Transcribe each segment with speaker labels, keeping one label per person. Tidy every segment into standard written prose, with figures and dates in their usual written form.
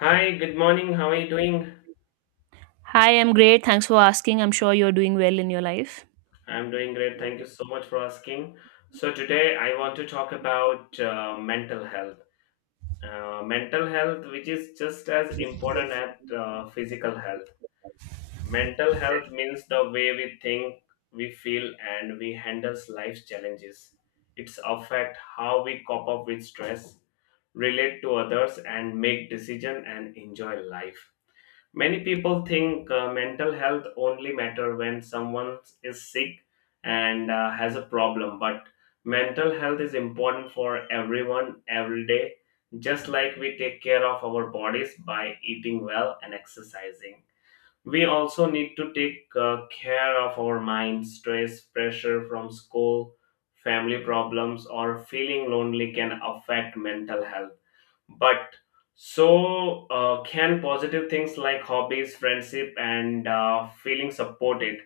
Speaker 1: Hi, good morning. How are you doing?
Speaker 2: Hi, I'm great. Thanks for asking. I'm sure you're doing well in your life.
Speaker 1: I'm doing great. Thank you so much for asking. So, today I want to talk about mental health. Mental health, which is just as important as physical health. Mental health means the way we think, we feel, and we handle life's challenges. It's affect how we cope up with stress, relate to others, and make decision and enjoy life. Many people think mental health only matter when someone is sick and has a problem, but mental health is important for everyone every day, just like we take care of our bodies by eating well and exercising. We also need to take care of our mind. Stress, pressure from school, family problems, or feeling lonely can affect mental health, but so can positive things like hobbies, friendship, and feeling supported.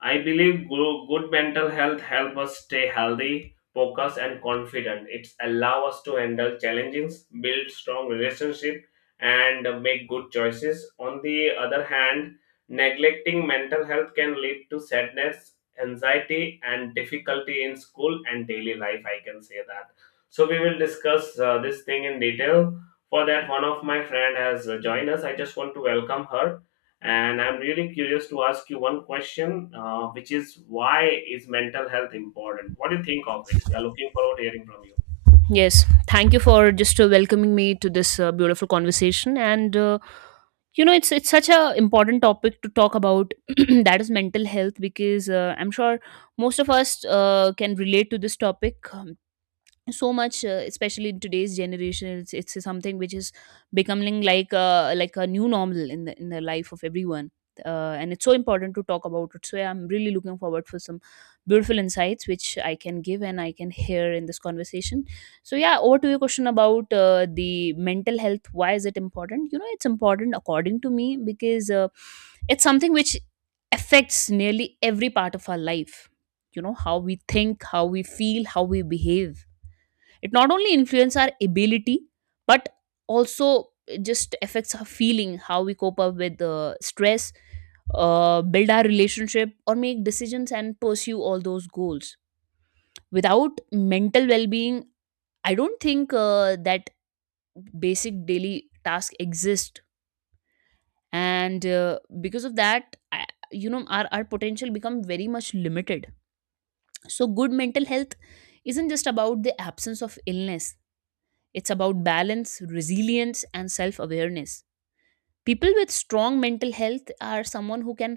Speaker 1: I believe good mental health help us stay healthy, focused, and confident. It allow us to handle challenges, build strong relationship, and make good choices. On the other hand, neglecting mental health can lead to sadness, anxiety, and difficulty in school and daily life. I can say that. So we will discuss this thing in detail. For that, one of my friend has joined us. I just want to welcome her. And I'm really curious to ask you one question, which is, why is mental health important? What do you think of it? We are looking forward to hearing from you.
Speaker 2: Yes, thank you for just welcoming me to this beautiful conversation. And you know, it's such a important topic to talk about. That is mental health because I'm sure most of us can relate to this topic. So much especially in today's generation it's something which is becoming like a new normal in the life of everyone, and it's so important to talk about it. So yeah, I'm really looking forward for some beautiful insights which I can give and I can hear in this conversation. So yeah, over to your question about the mental health. Why is it important? You know, it's important according to me because it's something which affects nearly every part of our life. You know, how we think, how we feel, how we behave. It not only influences our ability, but also it just affects our feeling, how we cope up with stress, build our relationship, or make decisions and pursue all those goals. Without mental well-being, I don't think that basic daily task exist, and because of that, I, you know, our potential become very much limited. So, good mental health isn't just about the absence of illness. It's about balance, resilience, and self awareness. People with strong mental health are someone who can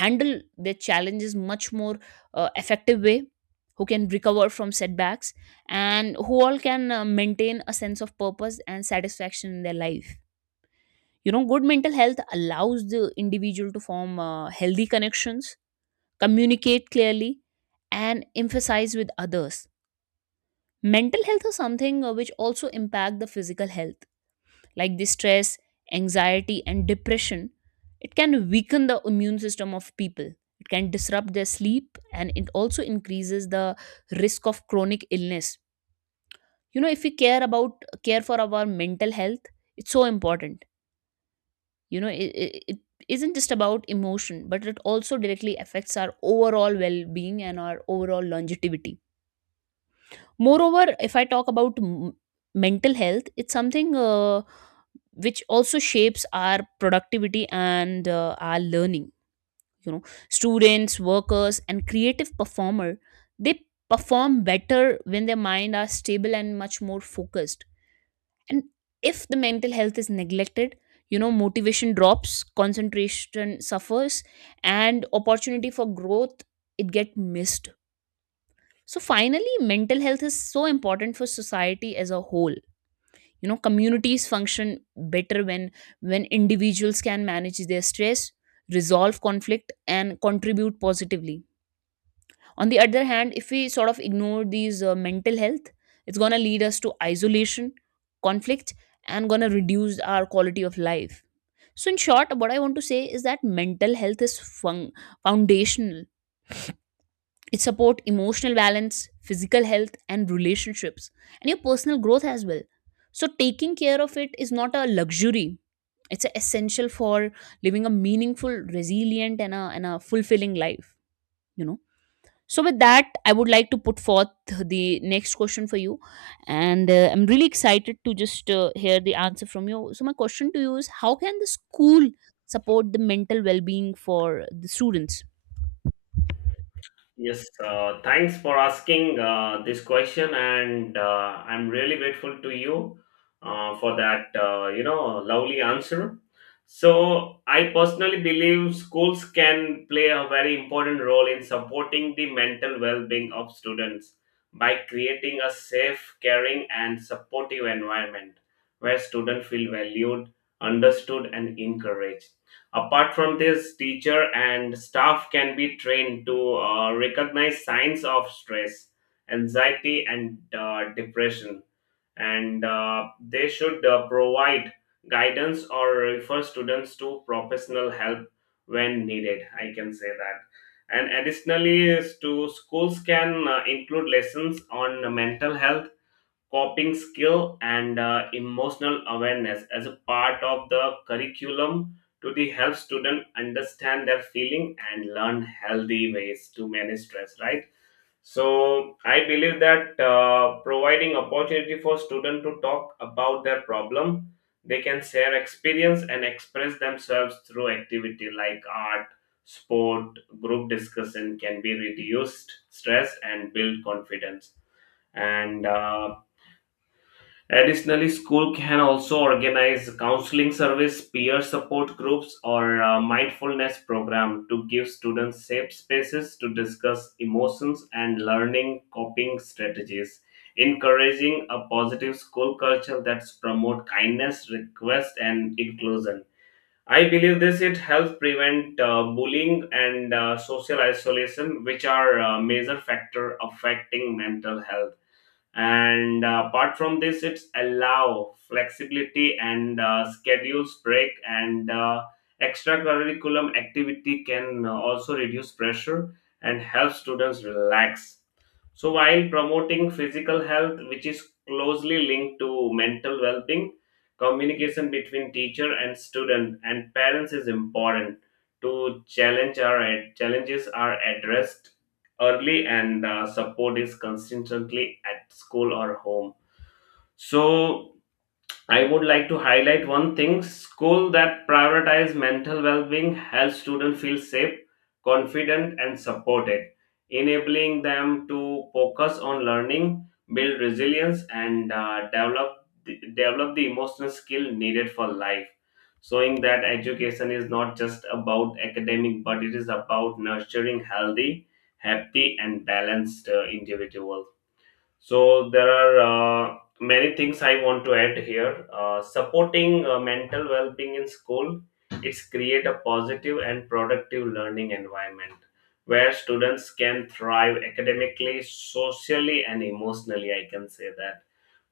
Speaker 2: handle their challenges much more effective way, who can recover from setbacks, and who all can maintain a sense of purpose and satisfaction in their life. You know, good mental health allows the individual to form healthy connections, communicate clearly, and emphasize with others. Mental health is something which also impact the physical health, like the stress, anxiety, and depression. It can weaken the immune system of people. It can disrupt their sleep and it also increases the risk of chronic illness. You know, if we care about care for our mental health, it's so important. You know, it isn't just about emotion, but it also directly affects our overall well being and our overall longevity. Moreover, if I talk about mental health, it's something which also shapes our productivity and our learning. You know, students, workers and creative performer, they perform better when their mind are stable and much more focused. And if the mental health is neglected, you know, motivation drops, concentration suffers, and opportunity for growth, it get missed. So finally mental health is so important for society as a whole. You know, communities function better when individuals can manage their stress, resolve conflict, and contribute positively. On the other hand, if we sort of ignore these mental health, it's going to lead us to isolation, conflict, and going to reduce our quality of life. So in short what I want to say is that mental health is foundational. It support emotional balance, physical health and relationships, and your personal growth as well. So taking care of it is not a luxury, it's a essential for living a meaningful, resilient and a fulfilling life, you know. So with that I would like to put forth the next question for you, and I'm really excited to just hear the answer from you. So my question to you is, how can the school support the mental well-being for the students?
Speaker 1: Yes, thanks for asking this question, and I'm really grateful to you for that, lovely answer. So, I personally believe schools can play a very important role in supporting the mental well-being of students by creating a safe, caring, and supportive environment where students feel valued, understood, and encouraged. Apart from this, teacher and staff can be trained to recognize signs of stress, anxiety, and depression, and they should provide guidance or refer students to professional help when needed. I can say that. And additionally, is to schools can include lessons on mental health, coping skill, and emotional awareness as a part of the curriculum to the help student understand their feeling and learn healthy ways to manage stress, right? So I believe that providing opportunity for student to talk about their problem, they can share experience and express themselves through activity like art, sport, group discussion can be reduced stress and build confidence. And additionally, school can also organize counseling service, peer support groups, or mindfulness program to give students safe spaces to discuss emotions and learning coping strategies. Encouraging a positive school culture that promote kindness, request, and inclusion. I believe this it helps prevent bullying and social isolation, which are a major factor affecting mental health. And apart from this, it's allow flexibility and schedules break, and extracurriculum activity can also reduce pressure and help students relax. So, while promoting physical health, which is closely linked to mental well being, communication between teacher and student and parents is important to challenge our challenges are addressed early, and support is consistently at school or home. So I would like to highlight one thing: school that prioritize mental well-being helps students feel safe, confident, and supported, enabling them to focus on learning, build resilience, and develop the emotional skill needed for life, showing that education is not just about academic, but it is about nurturing healthy, happy, and balanced individuals. So there are uh, many things I want to add here. Supporting mental well-being in school, it's create a positive and productive learning environment where students can thrive academically, socially, and emotionally. I can say that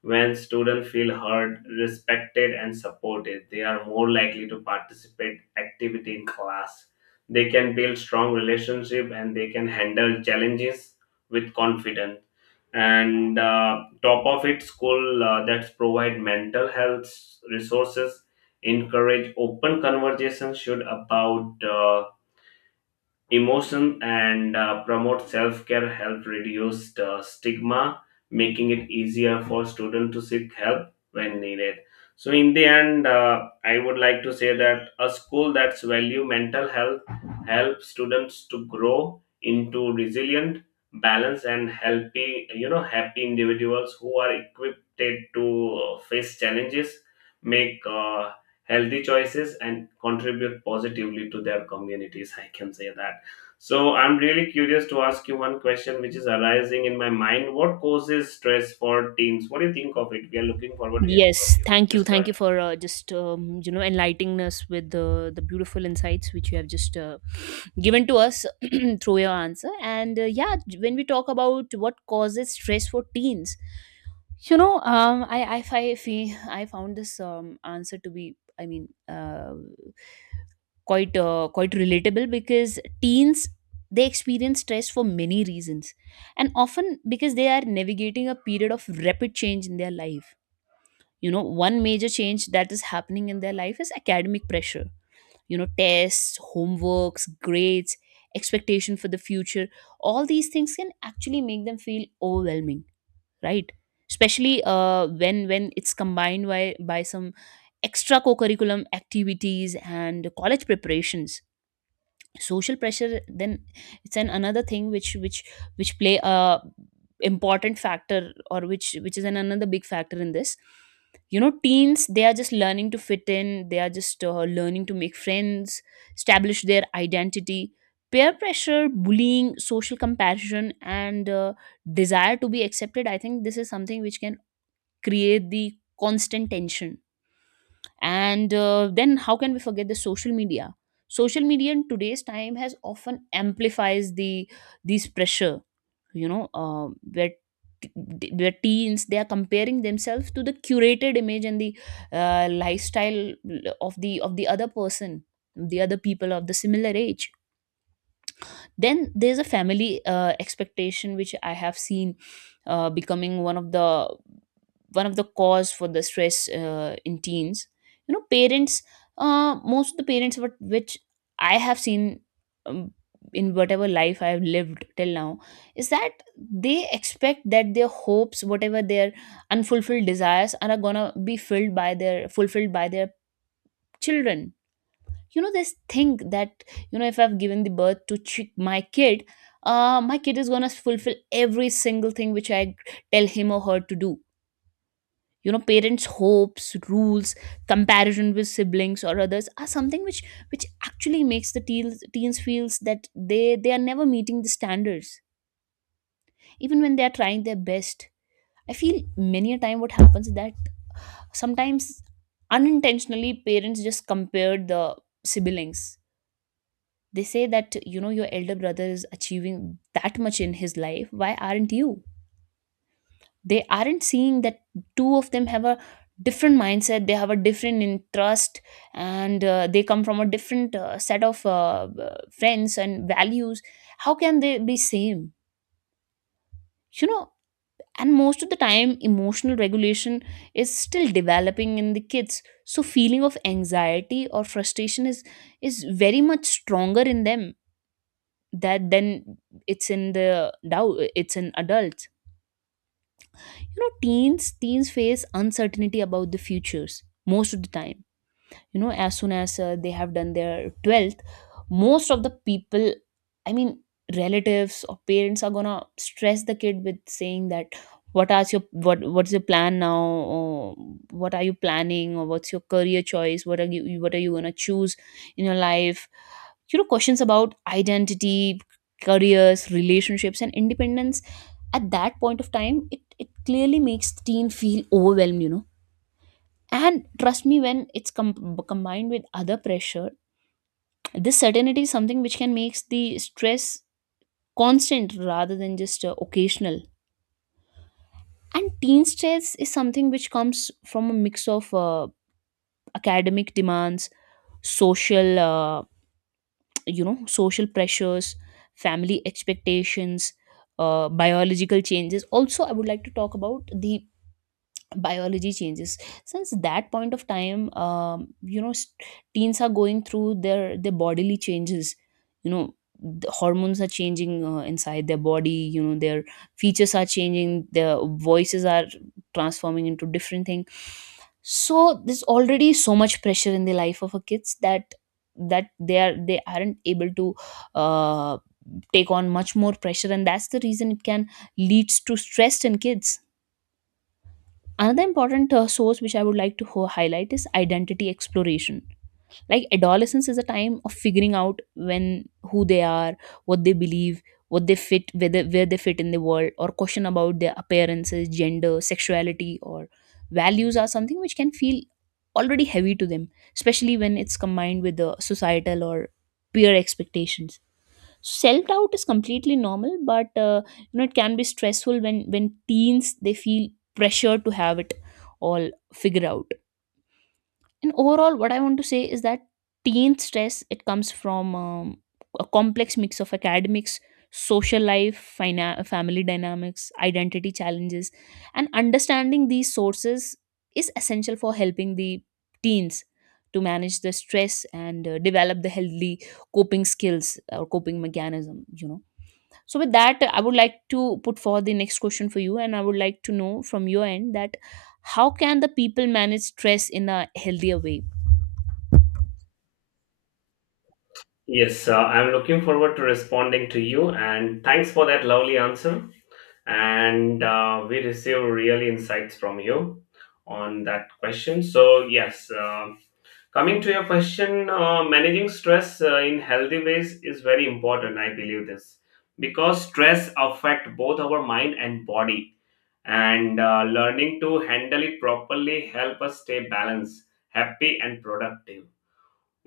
Speaker 1: when students feel heard, respected, and supported, they are more likely to participate activity in class. They can build strong relationship and they can handle challenges with confidence. And top of it, school that provide mental health resources, encourage open conversation should about emotion, and promote self-care help reduce the stigma, making it easier for students to seek help when needed. So in the end, I would like to say that a school that's value mental health helps students to grow into resilient, balanced, and healthy, you know, happy individuals who are equipped to face challenges, make healthy choices, and contribute positively to their communities. I can say that. So I'm really curious to ask you one question which is arising in my mind. What causes stress for teens? What do you think of it? We are looking forward to hearing from
Speaker 2: Yes,
Speaker 1: you. Just go
Speaker 2: thank
Speaker 1: ahead.
Speaker 2: you for just you know, enlightening us with the beautiful insights which you have just given to us through your answer. And yeah, when we talk about what causes stress for teens, you know, I found this answer to be, I mean, quite relatable because teens, they experience stress for many reasons, and often because they are navigating a period of rapid change in their life. You know, one major change that is happening in their life is academic pressure. You know, tests, homeworks, grades, expectation for the future, all these things can actually make them feel overwhelming, right? Especially when it's combined by some extra co-curriculum activities and college preparations. Social pressure then, it's an another thing which play a important factor, or which is an another big factor in this. You know, teens, they are just learning to fit in, they are just learning to make friends, establish their identity. Peer pressure, bullying, social comparison and desire to be accepted, I think this is something which can create the constant tension. And then how can we forget the social media? Social media in today's time has often amplifies the these pressure. You know, where t- where teens, they are comparing themselves to the curated image and the lifestyle of the other person, the other people of the similar age. Then there's a family expectation which I have seen becoming one of the cause for the stress in teens. You know, parents, most of the parents what which I have seen, um, in whatever life I have lived till now, is that they expect that their hopes, whatever their unfulfilled desires are gonna be filled by their, fulfilled by their children. You know, this thing that, you know, if I've given the birth to my kid, my kid is gonna fulfill every single thing which I tell him or her to do. You know, parents hopes, rules, comparison with siblings or others are something which actually makes the teens feels that they are never meeting the standards even when they are trying their best. I feel many a time what happens is that sometimes unintentionally parents just compare the siblings. They say that, you know, your elder brother is achieving that much in his life, why aren't you? They aren't seeing that two of them have a different mindset, they have a different interest, and they come from a different set of friends and values. How can they be same, you know? And most of the time emotional regulation is still developing in the kids. So feeling of anxiety or frustration is very much stronger in them that then it's in the doubt, it's in adults. You know, teens face uncertainty about the futures most of the time. You know, as soon as they have done their 12th, most of the people, I mean, relatives or parents are gonna stress the kid with saying that, what are your, what's your plan now? Or what are you planning? Or what's your career choice? What are you gonna choose in your life? You know, questions about identity, careers, relationships and independence at that point of time, it clearly makes teen feel overwhelmed, you know. And trust me, when it's combined with other pressure, this certainty is something which can make the stress constant rather than just occasional. And teen stress is something which comes from a mix of academic demands, social, you know, social pressures, family expectations, biological changes. Also, I would like to talk about the biology changes. Since that point of time, you know, teens are going through their bodily changes. You know, the hormones are changing inside their body. You know, their features are changing, their voices are transforming into different thing. So there's already so much pressure in the life of a kids that they are, they aren't able to uh, take on much more pressure, and that's the reason it can leads to stress in kids. Another important source which I would like to highlight is identity exploration. Like adolescence is a time of figuring out when who they are, what they believe, what they fit, whether where they fit in the world, or question about their appearances, gender, sexuality, or values are something which can feel already heavy to them, especially when it's combined with the societal or peer expectations. Self doubt is completely normal, but you know, it can be stressful when teens, they feel pressure to have it all figured out. And overall what I want to say is that teen stress, it comes from a complex mix of academics, social life, family dynamics, identity challenges, and understanding these sources is essential for helping the teens to manage the stress and develop the healthy coping skills or coping mechanism, you know. So with that, I would like to put forward the next question for you, and I would like to know from your end that how can the people manage stress in a healthier way?
Speaker 1: Yes, I'm looking forward to responding to you, and thanks for that lovely answer. And we receive really insights from you on that question. So yes, coming to your question, managing stress in healthy ways is very important. I believe this because stress affect both our mind and body, and learning to handle it properly help us stay balanced, happy, and productive.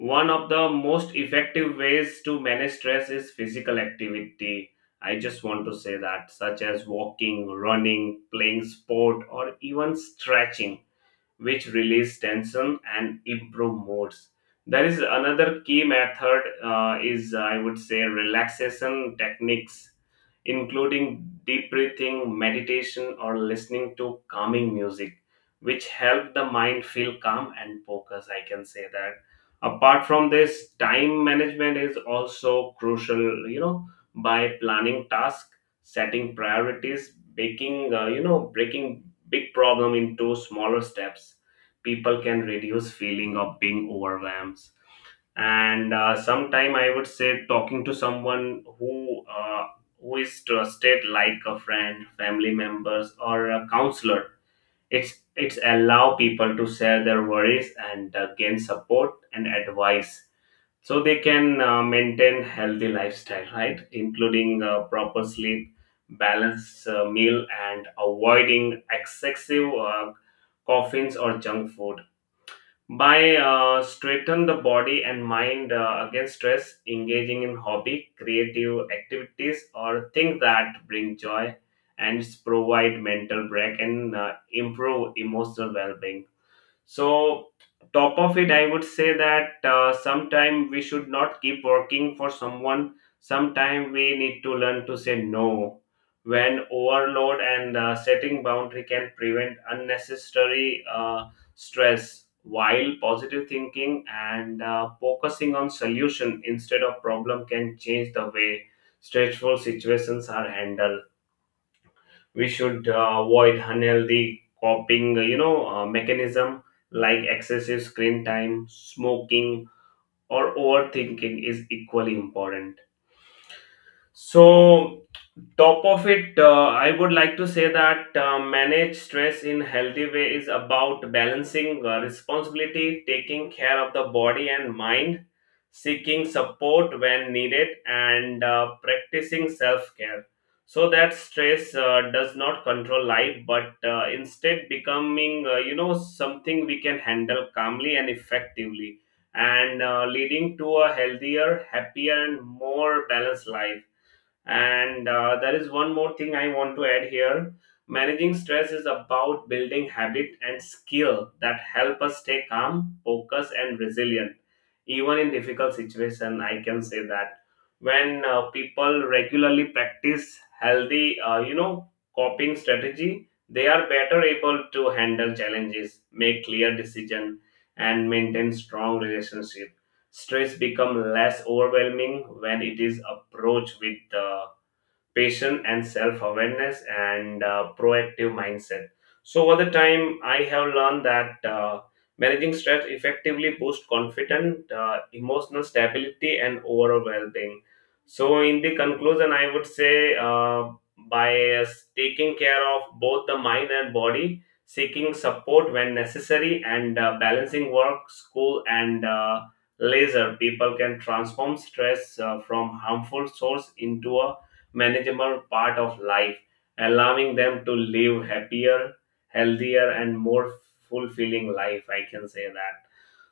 Speaker 1: One of the most effective ways to manage stress is physical activity. I just want to say that, such as walking, running, playing sport, or even stretching, which release tension and improve moods. There is another key method, is, I would say, relaxation techniques including deep breathing, meditation, or listening to calming music, which help the mind feel calm and focused. I can say that. Apart from this, time management is also crucial, you know, by planning tasks, setting priorities, breaking, breaking big problem into smaller steps. People can reduce feeling of being overwhelmed. And sometime I would say talking to someone who is trusted, like a friend, family members, or a counselor, it's allow people to share their worries and gain support and advice, so they can maintain healthy lifestyle, right, including proper sleep, balanced meal, and avoiding excessive coffins or junk food, by straighten the body and mind against stress, engaging in hobby, creative activities, or things that bring joy, and provide mental break, and improve emotional well-being. So, top of it, I would say that sometime we should not keep working for someone. Sometime we need to learn to say no. When overload and setting boundary can prevent unnecessary stress, while positive thinking and focusing on solution instead of problem can change the way stressful situations are handled. We should avoid unhealthy coping, mechanism like excessive screen time, smoking, or overthinking is equally important. So, top of it, I would like to say that, manage stress in healthy way is about balancing responsibility, taking care of the body and mind, seeking support when needed, and practicing self care, so that stress does not control life, but instead becoming, something we can handle calmly and effectively, and leading to a healthier, happier, and more balanced life. And there is one more thing I want to add here. Managing stress is about building habit and skill that help us stay calm, focused, and resilient, even in difficult situation. I can say that when people regularly practice healthy, coping strategy, they are better able to handle challenges, make clear decision, and maintain strong relationship. Stress become less overwhelming when it is approached with patience and self-awareness, and proactive mindset. So over the time I have learned that, managing stress effectively boosts confidence, emotional stability, and overall well-being. So in the conclusion I would say, by uh, taking care of both the mind and body, seeking support when necessary, and balancing work, school, and laser, people can transform stress from harmful source into a manageable part of life, allowing them to live happier, healthier, and more fulfilling life. I can say that.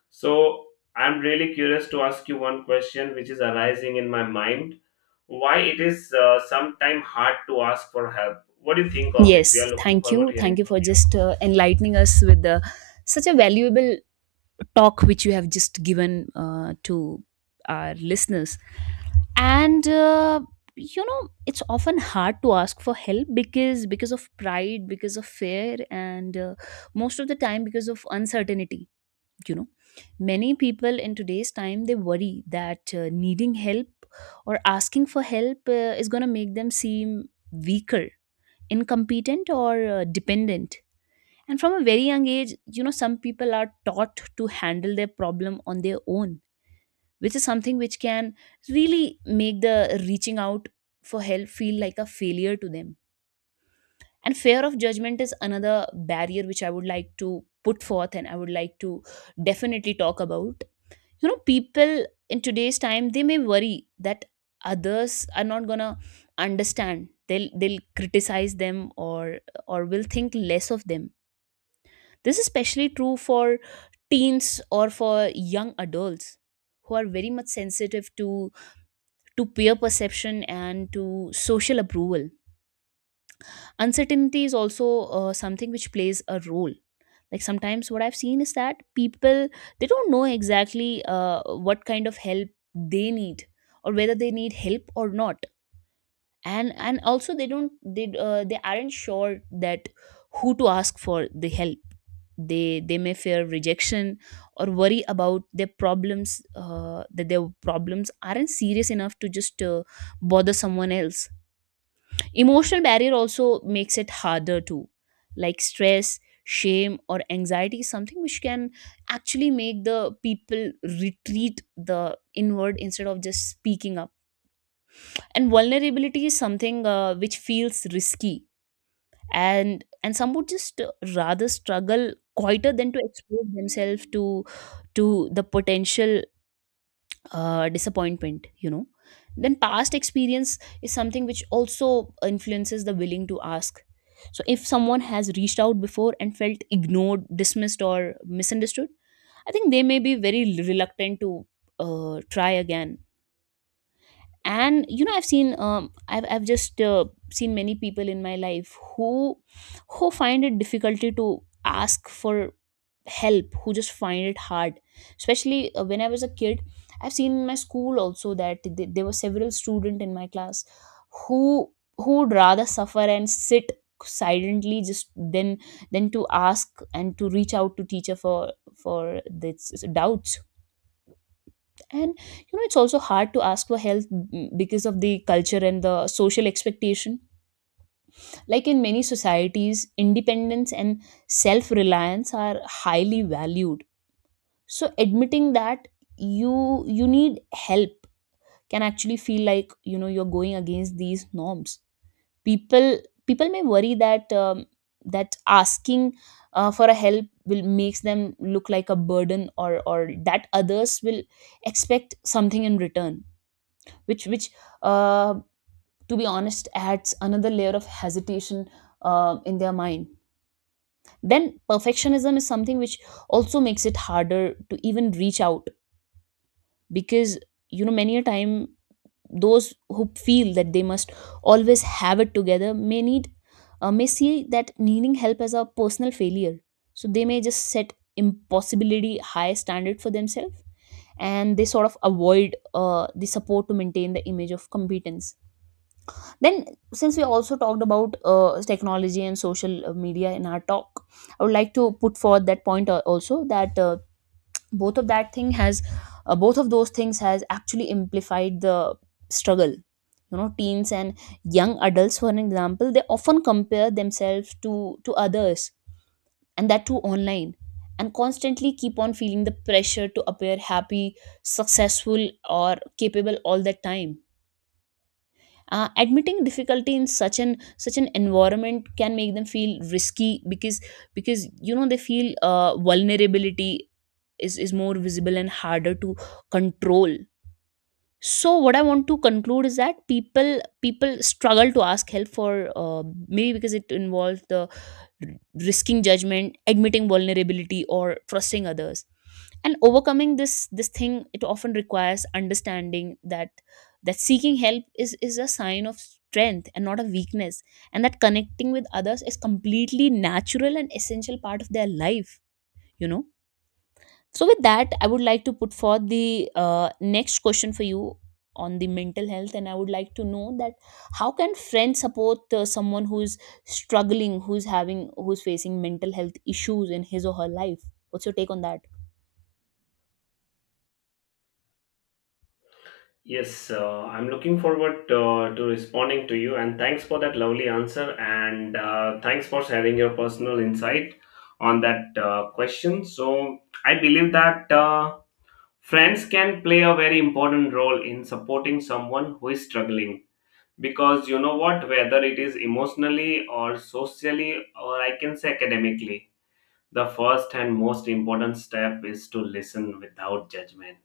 Speaker 1: So, I'm really curious to ask you one question which is arising in my mind. Why it is sometimes hard to ask for help? What do you think of it? We are
Speaker 2: Yes,
Speaker 1: looking
Speaker 2: thank
Speaker 1: forward
Speaker 2: you,
Speaker 1: to
Speaker 2: thank
Speaker 1: hearing
Speaker 2: you for
Speaker 1: from you.
Speaker 2: just enlightening us with the such a valuable talk which you have just given to our listeners. And it's often hard to ask for help because of pride, because of fear, and most of the time because of uncertainty you know Many people in today's time, they worry that needing help or asking for help is going to make them seem weaker, incompetent, or dependent. And from a very young age, you know, some people are taught to handle their problem on their own, which is something which can really make the reaching out for help feel like a failure to them. And fear of judgment is another barrier which I would like to put forth and I would like to definitely talk about. You know, people in today's time, they may worry that others are not gonna understand, they'll criticize them, or will think less of them. This is especially true for teens or for young adults who are very much sensitive to peer perception and to social approval. Uncertainty is also something which plays a role. Like sometimes what I've seen is that people, they don't know exactly what kind of help they need, or whether they need help or not. And also they don't, they aren't sure that who to ask for the help. They may fear rejection or worry about their problems, that their problems aren't serious enough to just bother someone else. Emotional barrier also makes it harder too, like stress, shame, or anxiety, is something which can actually make the people retreat the inward instead of just speaking up. And vulnerability is something which feels risky, and some would just rather struggle quieter than to expose themselves to the potential disappointment, you know. Then past experience is something which also influences the willing to ask. So if someone has reached out before and felt ignored, dismissed, or misunderstood, I think they may be very reluctant to try again. And you know, I've seen I've just seen many people in my life who find it difficulty to ask for help, who just find it hard, especially when I was a kid. I've seen in my school also that there were several students in my class who who would rather suffer and sit silently just then than to ask and to reach out to teacher for this doubts. And you know, it's also hard to ask for help because of the culture and the social expectation. Like in many societies, independence and self-reliance are highly valued. So admitting that you need help can actually feel like, you know, you're going against these norms. People, people may worry that that asking for a help will makes them look like a burden, or that others will expect something in return, which uh, to be honest, adds another layer of hesitation in their mind. Then perfectionism is something which also makes it harder to even reach out, because you know, many a time those who feel that they must always have it together may need, may see that needing help as a personal failure. So they may just set impossibility high standard for themselves, and they sort of avoid the support to maintain the image of competence. Then, since we also talked about technology and social media in our talk, I would like to put forward that point also, that both of that thing has, both of those things has actually amplified the struggle. You know, teens and young adults, for an example, they often compare themselves to others, and that too online, and constantly keep on feeling the pressure to appear happy, successful, or capable all the time. Admitting difficulty in such an environment can make them feel risky, because you know, they feel vulnerability is more visible and harder to control. So what I want to conclude is that people struggle to ask help for, maybe because it involves the r- risking judgment, admitting vulnerability, or trusting others. And overcoming this thing, it often requires understanding that that seeking help is a sign of strength and not a weakness, and that connecting with others is completely natural and essential part of their life, you know. So with that, I would like to put forth the next question for you on the mental health, and I would like to know that how can friends support someone who's struggling, who's having, who's facing mental health issues in his or her life? What's your take on that?
Speaker 1: Yes, I'm looking forward to responding to you, and thanks for that lovely answer, and thanks for sharing your personal insight on that question. So, I believe that friends can play a very important role in supporting someone who is struggling, because, you know what, whether it is emotionally or socially, or I can say academically, the first and most important step is to listen without judgment,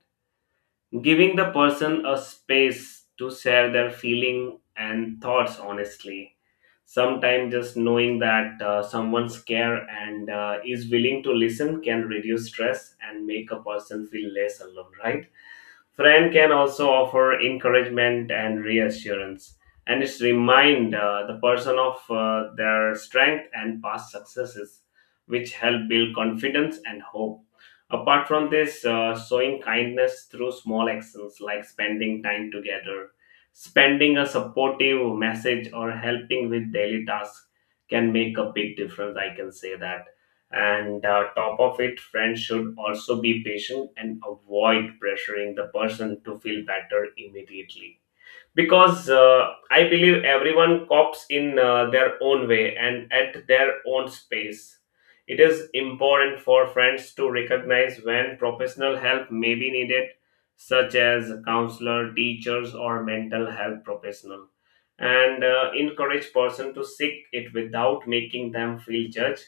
Speaker 1: giving the person a space to share their feeling and thoughts honestly. Sometimes just knowing that someone's care and is willing to listen can reduce stress and make a person feel less alone, right? Friend can also offer encouragement and reassurance, and it's remind the person of their strength and past successes, which help build confidence and hope. Apart from this, showing kindness through small actions like spending time together, spending a supportive message, or helping with daily tasks can make a big difference. I can say that. And top of it, friends should also be patient and avoid pressuring the person to feel better immediately, because I believe everyone cops in their own way and at their own space. It is important for friends to recognize when professional help may be needed, such as counselor, teachers, or mental health professional, and encourage person to seek it without making them feel judged.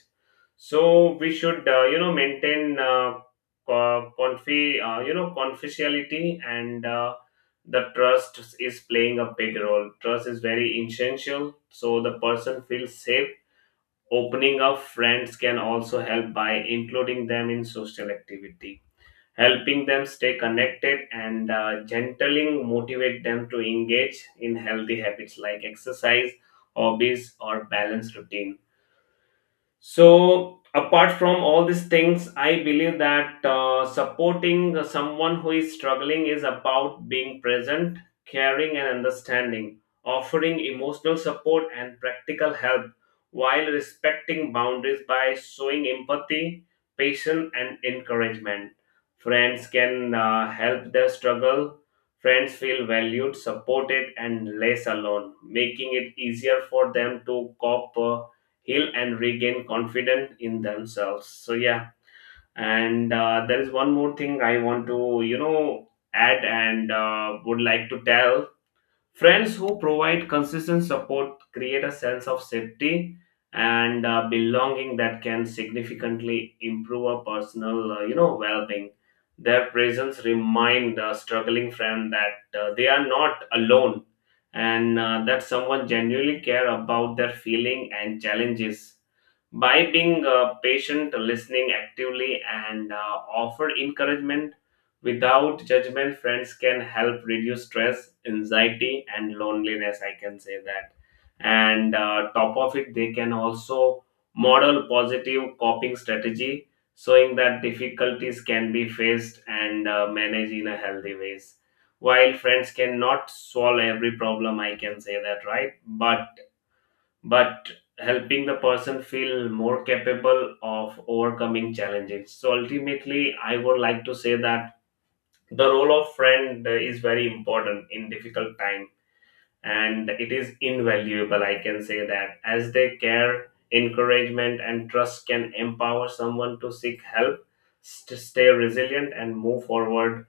Speaker 1: So we should, maintain confidentiality, and the trust is playing a big role. Trust is very essential, so the person feels safe. Opening up, friends can also help by including them in social activity, helping them stay connected, and gently motivate them to engage in healthy habits like exercise, hobbies, or balanced routine. So, apart from all these things, I believe that supporting someone who is struggling is about being present, caring, and understanding, offering emotional support and practical help while respecting boundaries by showing empathy, patience, and encouragement. Friends can help their struggle. Friends feel valued, supported, and less alone, making it easier for them to cope, heal, and regain confidence in themselves. So yeah, and there is one more thing I want to, you know, add, and would like to tell. Friends who provide consistent support create a sense of safety and belonging that can significantly improve a personal, well-being. Their presence remind a struggling friend that they are not alone, and that someone genuinely care about their feeling and challenges. By being patient, listening actively, and offer encouragement without judgment, friends can help reduce stress, anxiety, and loneliness. I can say that. And top of it, they can also model positive coping strategy, showing that difficulties can be faced and managed in a healthy ways. While friends cannot solve every problem, I can say that, right, but helping the person feel more capable of overcoming challenges. So ultimately I would like to say that the role of friend is very important in difficult time, and it is invaluable, I can say that, as they care, encouragement, and trust can empower someone to seek help, stay resilient, and move forward,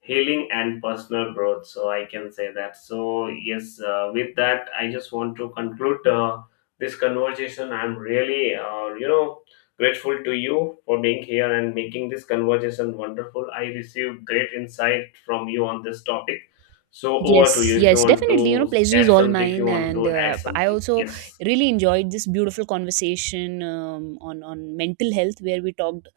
Speaker 1: healing and personal growth. So I can say that. So yes, with that, I just want to conclude this conversation. I'm really, grateful to you for being here and making this conversation wonderful. I received great insight from you on this topic. So over to
Speaker 2: Yes,
Speaker 1: you, if you
Speaker 2: yes,
Speaker 1: want to
Speaker 2: definitely. You know, pleasure is
Speaker 1: add
Speaker 2: all
Speaker 1: something, if you
Speaker 2: mine,
Speaker 1: want
Speaker 2: and
Speaker 1: to add
Speaker 2: I
Speaker 1: something.
Speaker 2: also
Speaker 1: Yes.
Speaker 2: really enjoyed this beautiful conversation on mental health, where we talked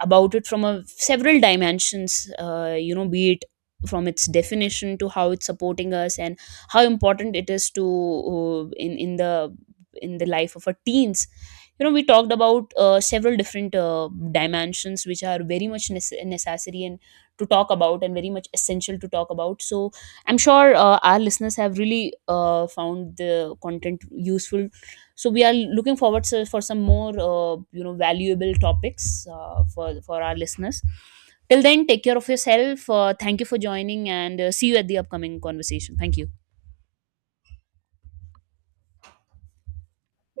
Speaker 2: about it from a several dimensions. You know, be it from its definition to how it's supporting us and how important it is to, in the life of our teens. You know, we talked about several different dimensions which are very much necessary and to talk about and very much essential to talk about. So I'm sure our listeners have really found the content useful. So we are looking forward to, for some more you know, valuable topics for our listeners. Till then, take care of yourself. Thank you for joining, and see you at the upcoming conversation. Thank you.